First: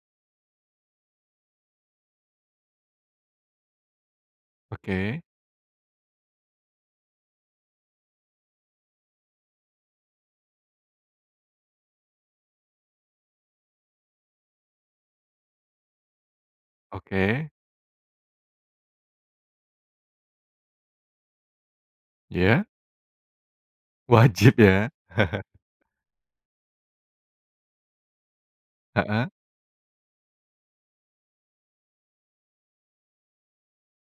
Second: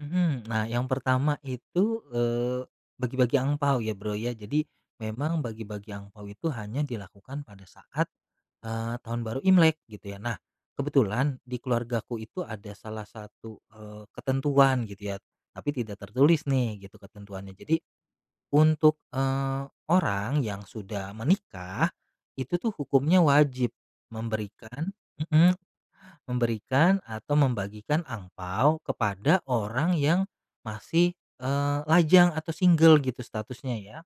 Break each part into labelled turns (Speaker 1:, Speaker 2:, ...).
Speaker 1: Mhm. Nah yang pertama itu, eee, bagi-bagi angpao ya, Bro, ya. Jadi
Speaker 2: Oke.
Speaker 1: memang bagi-bagi angpao itu hanya dilakukan pada saat, eee, Tahun Baru Imlek gitu ya. Nah kebetulan di keluargaku itu ada salah satu, eee, ketentuan gitu ya, tapi tidak tertulis nih gitu
Speaker 2: Oke.
Speaker 1: ketentuannya. Jadi untuk, eee, orang yang sudah menikah, itu
Speaker 2: Iya.
Speaker 1: tuh hukumnya wajib
Speaker 2: Wajib ya.
Speaker 1: memberikan mhm, memberikan atau membagikan angpao
Speaker 2: Heeh.
Speaker 1: kepada orang yang masih, eee, lajang atau single gitu statusnya ya.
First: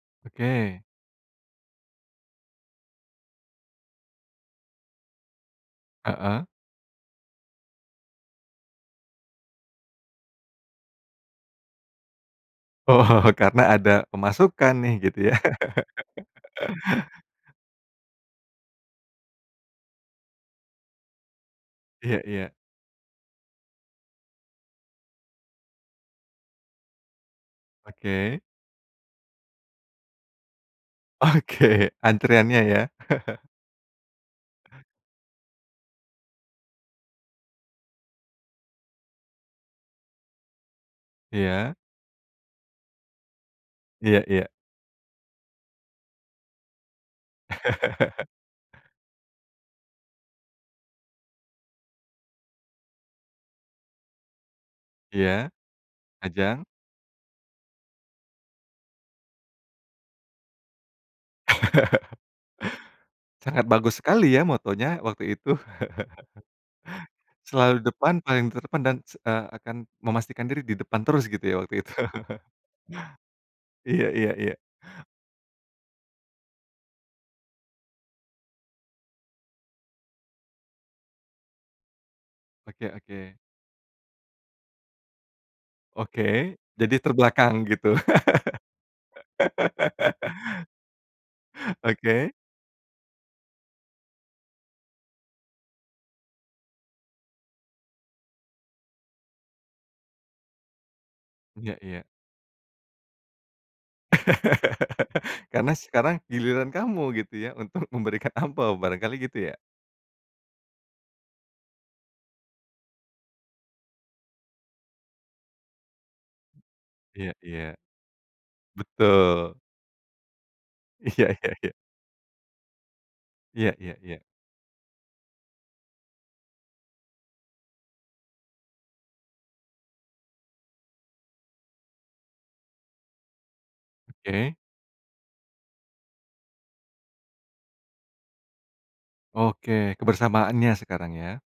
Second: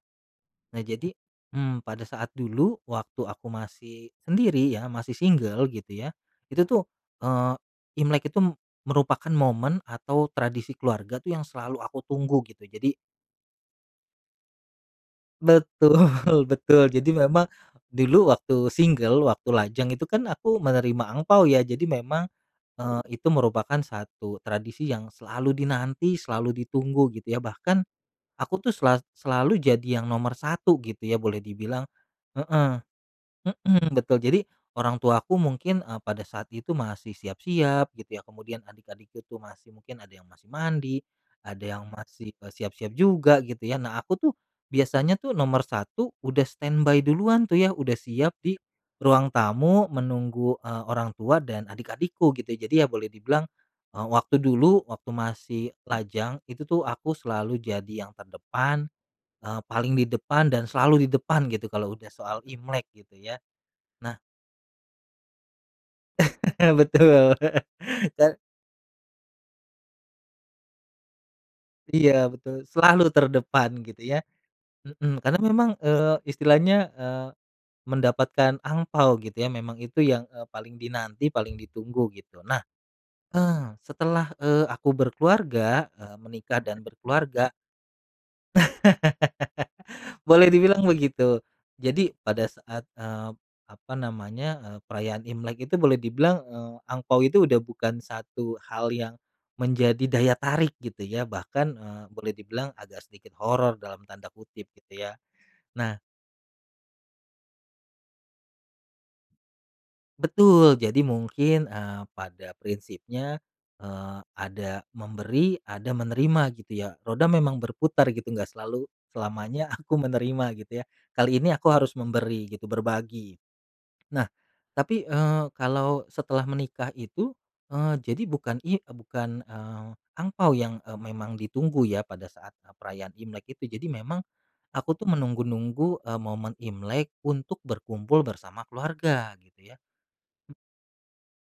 Speaker 1: Nah
Speaker 2: Oke.
Speaker 1: jadi, mmm, pada saat dulu waktu aku masih sendiri ya, masih single gitu ya,
Speaker 2: Heeh.
Speaker 1: itu tuh, eee, Imlek itu m merupakan momen atau tradisi keluarga tuh yang selalu aku tunggu gitu. Jadi
Speaker 2: Oh, karena ada pemasukan nih. Gitu ya?
Speaker 1: Betul betul. Jadi memang dulu waktu single, waktu lajang itu kan aku menerima angpao ya. Jadi
Speaker 2: Iya
Speaker 1: memang,
Speaker 2: iya.
Speaker 1: eee, itu merupakan satu tradisi yang selalu dinanti, selalu ditunggu gitu ya. Bahkan
Speaker 2: Oke.
Speaker 1: aku tuh sela selalu jadi yang nomor 1 gitu ya boleh dibilang
Speaker 2: Oke, antriannya
Speaker 1: heeh.
Speaker 2: ya.
Speaker 1: Mhm, betul. Jadi orang tuaku mungkin, eee, pada saat itu masih siap-siap gitu ya. Kemudian adik-adikku tuh mungkin ada yang masih mandi, ada
Speaker 2: Iya.
Speaker 1: yang masih, eee, siap-siap juga gitu ya. Nah aku
Speaker 2: Iya
Speaker 1: tuh
Speaker 2: iya.
Speaker 1: biasanya tuh nomor 1 udah standby duluan tuh. Ya udah siap di ruang tamu menunggu, eee, orang tua dan adik-adikku gitu. Jadi ya boleh dibilang, eee, waktu dulu, waktu
Speaker 2: Iya,
Speaker 1: masih lajang itu
Speaker 2: ajang.
Speaker 1: tuh aku selalu jadi yang terdepan, eee, paling di depan dan selalu di depan gitu kalau udah soal Imlek gitu ya,
Speaker 2: Sangat bagus
Speaker 1: nah
Speaker 2: sekali ya mottonya waktu itu.
Speaker 1: Betul,
Speaker 2: Selalu di depan
Speaker 1: dan
Speaker 2: paling terdepan dan, se eee, akan memastikan diri di depan terus gitu ya waktu itu.
Speaker 1: Iya, betul. Selalu terdepan gitu
Speaker 2: Iya
Speaker 1: ya,
Speaker 2: iya iya.
Speaker 1: mhm. Karena memang, eee, istilahnya, eee, mendapatkan angpao gitu ya memang itu yang, eee, paling dinanti, paling ditunggu gitu. Nah,
Speaker 2: Oke oke.
Speaker 1: eee, setelah, eee, aku berkeluarga, eee,
Speaker 2: Oke,
Speaker 1: menikah dan
Speaker 2: jadi
Speaker 1: berkeluarga
Speaker 2: terbelakang gitu.
Speaker 1: Boleh dibilang begitu. Jadi
Speaker 2: Oke.
Speaker 1: pada saat, eee, apa namanya, eee, perayaan Imlek itu boleh dibilang, eee, angpao itu udah bukan satu hal yang menjadi daya tarik gitu ya. Bahkan,
Speaker 2: Iya iya.
Speaker 1: eee, boleh dibilang agak sedikit "horor" dalam tanda kutip gitu ya.
Speaker 2: Karena
Speaker 1: Nah
Speaker 2: sekarang giliran kamu gitu ya, untuk memberikan angpao barangkali gitu ya.
Speaker 1: Betul. Jadi mungkin, eee, pada prinsipnya, eee, ada memberi, ada menerima gitu ya. Roda
Speaker 2: Iya
Speaker 1: memang
Speaker 2: iya.
Speaker 1: berputar gitu, nggak selalu
Speaker 2: Betul.
Speaker 1: selamanya aku menerima gitu ya.
Speaker 2: Iya
Speaker 1: Kali ini
Speaker 2: iya
Speaker 1: aku
Speaker 2: iya.
Speaker 1: harus memberi gitu, berbagi.
Speaker 2: Iya iya iya.
Speaker 1: Nah tapi, eee, kalau setelah menikah itu, eee, jadi bukan i eee, bukan, eee, angpao yang, eee, memang ditunggu ya pada saat, eee, perayaan Imlek itu. Jadi memang
Speaker 2: Oke.
Speaker 1: aku tuh menunggu-nunggu, eee, momen Imlek untuk berkumpul bersama keluarga gitu
Speaker 2: Oke,
Speaker 1: ya.
Speaker 2: kebersamaannya sekarang ya.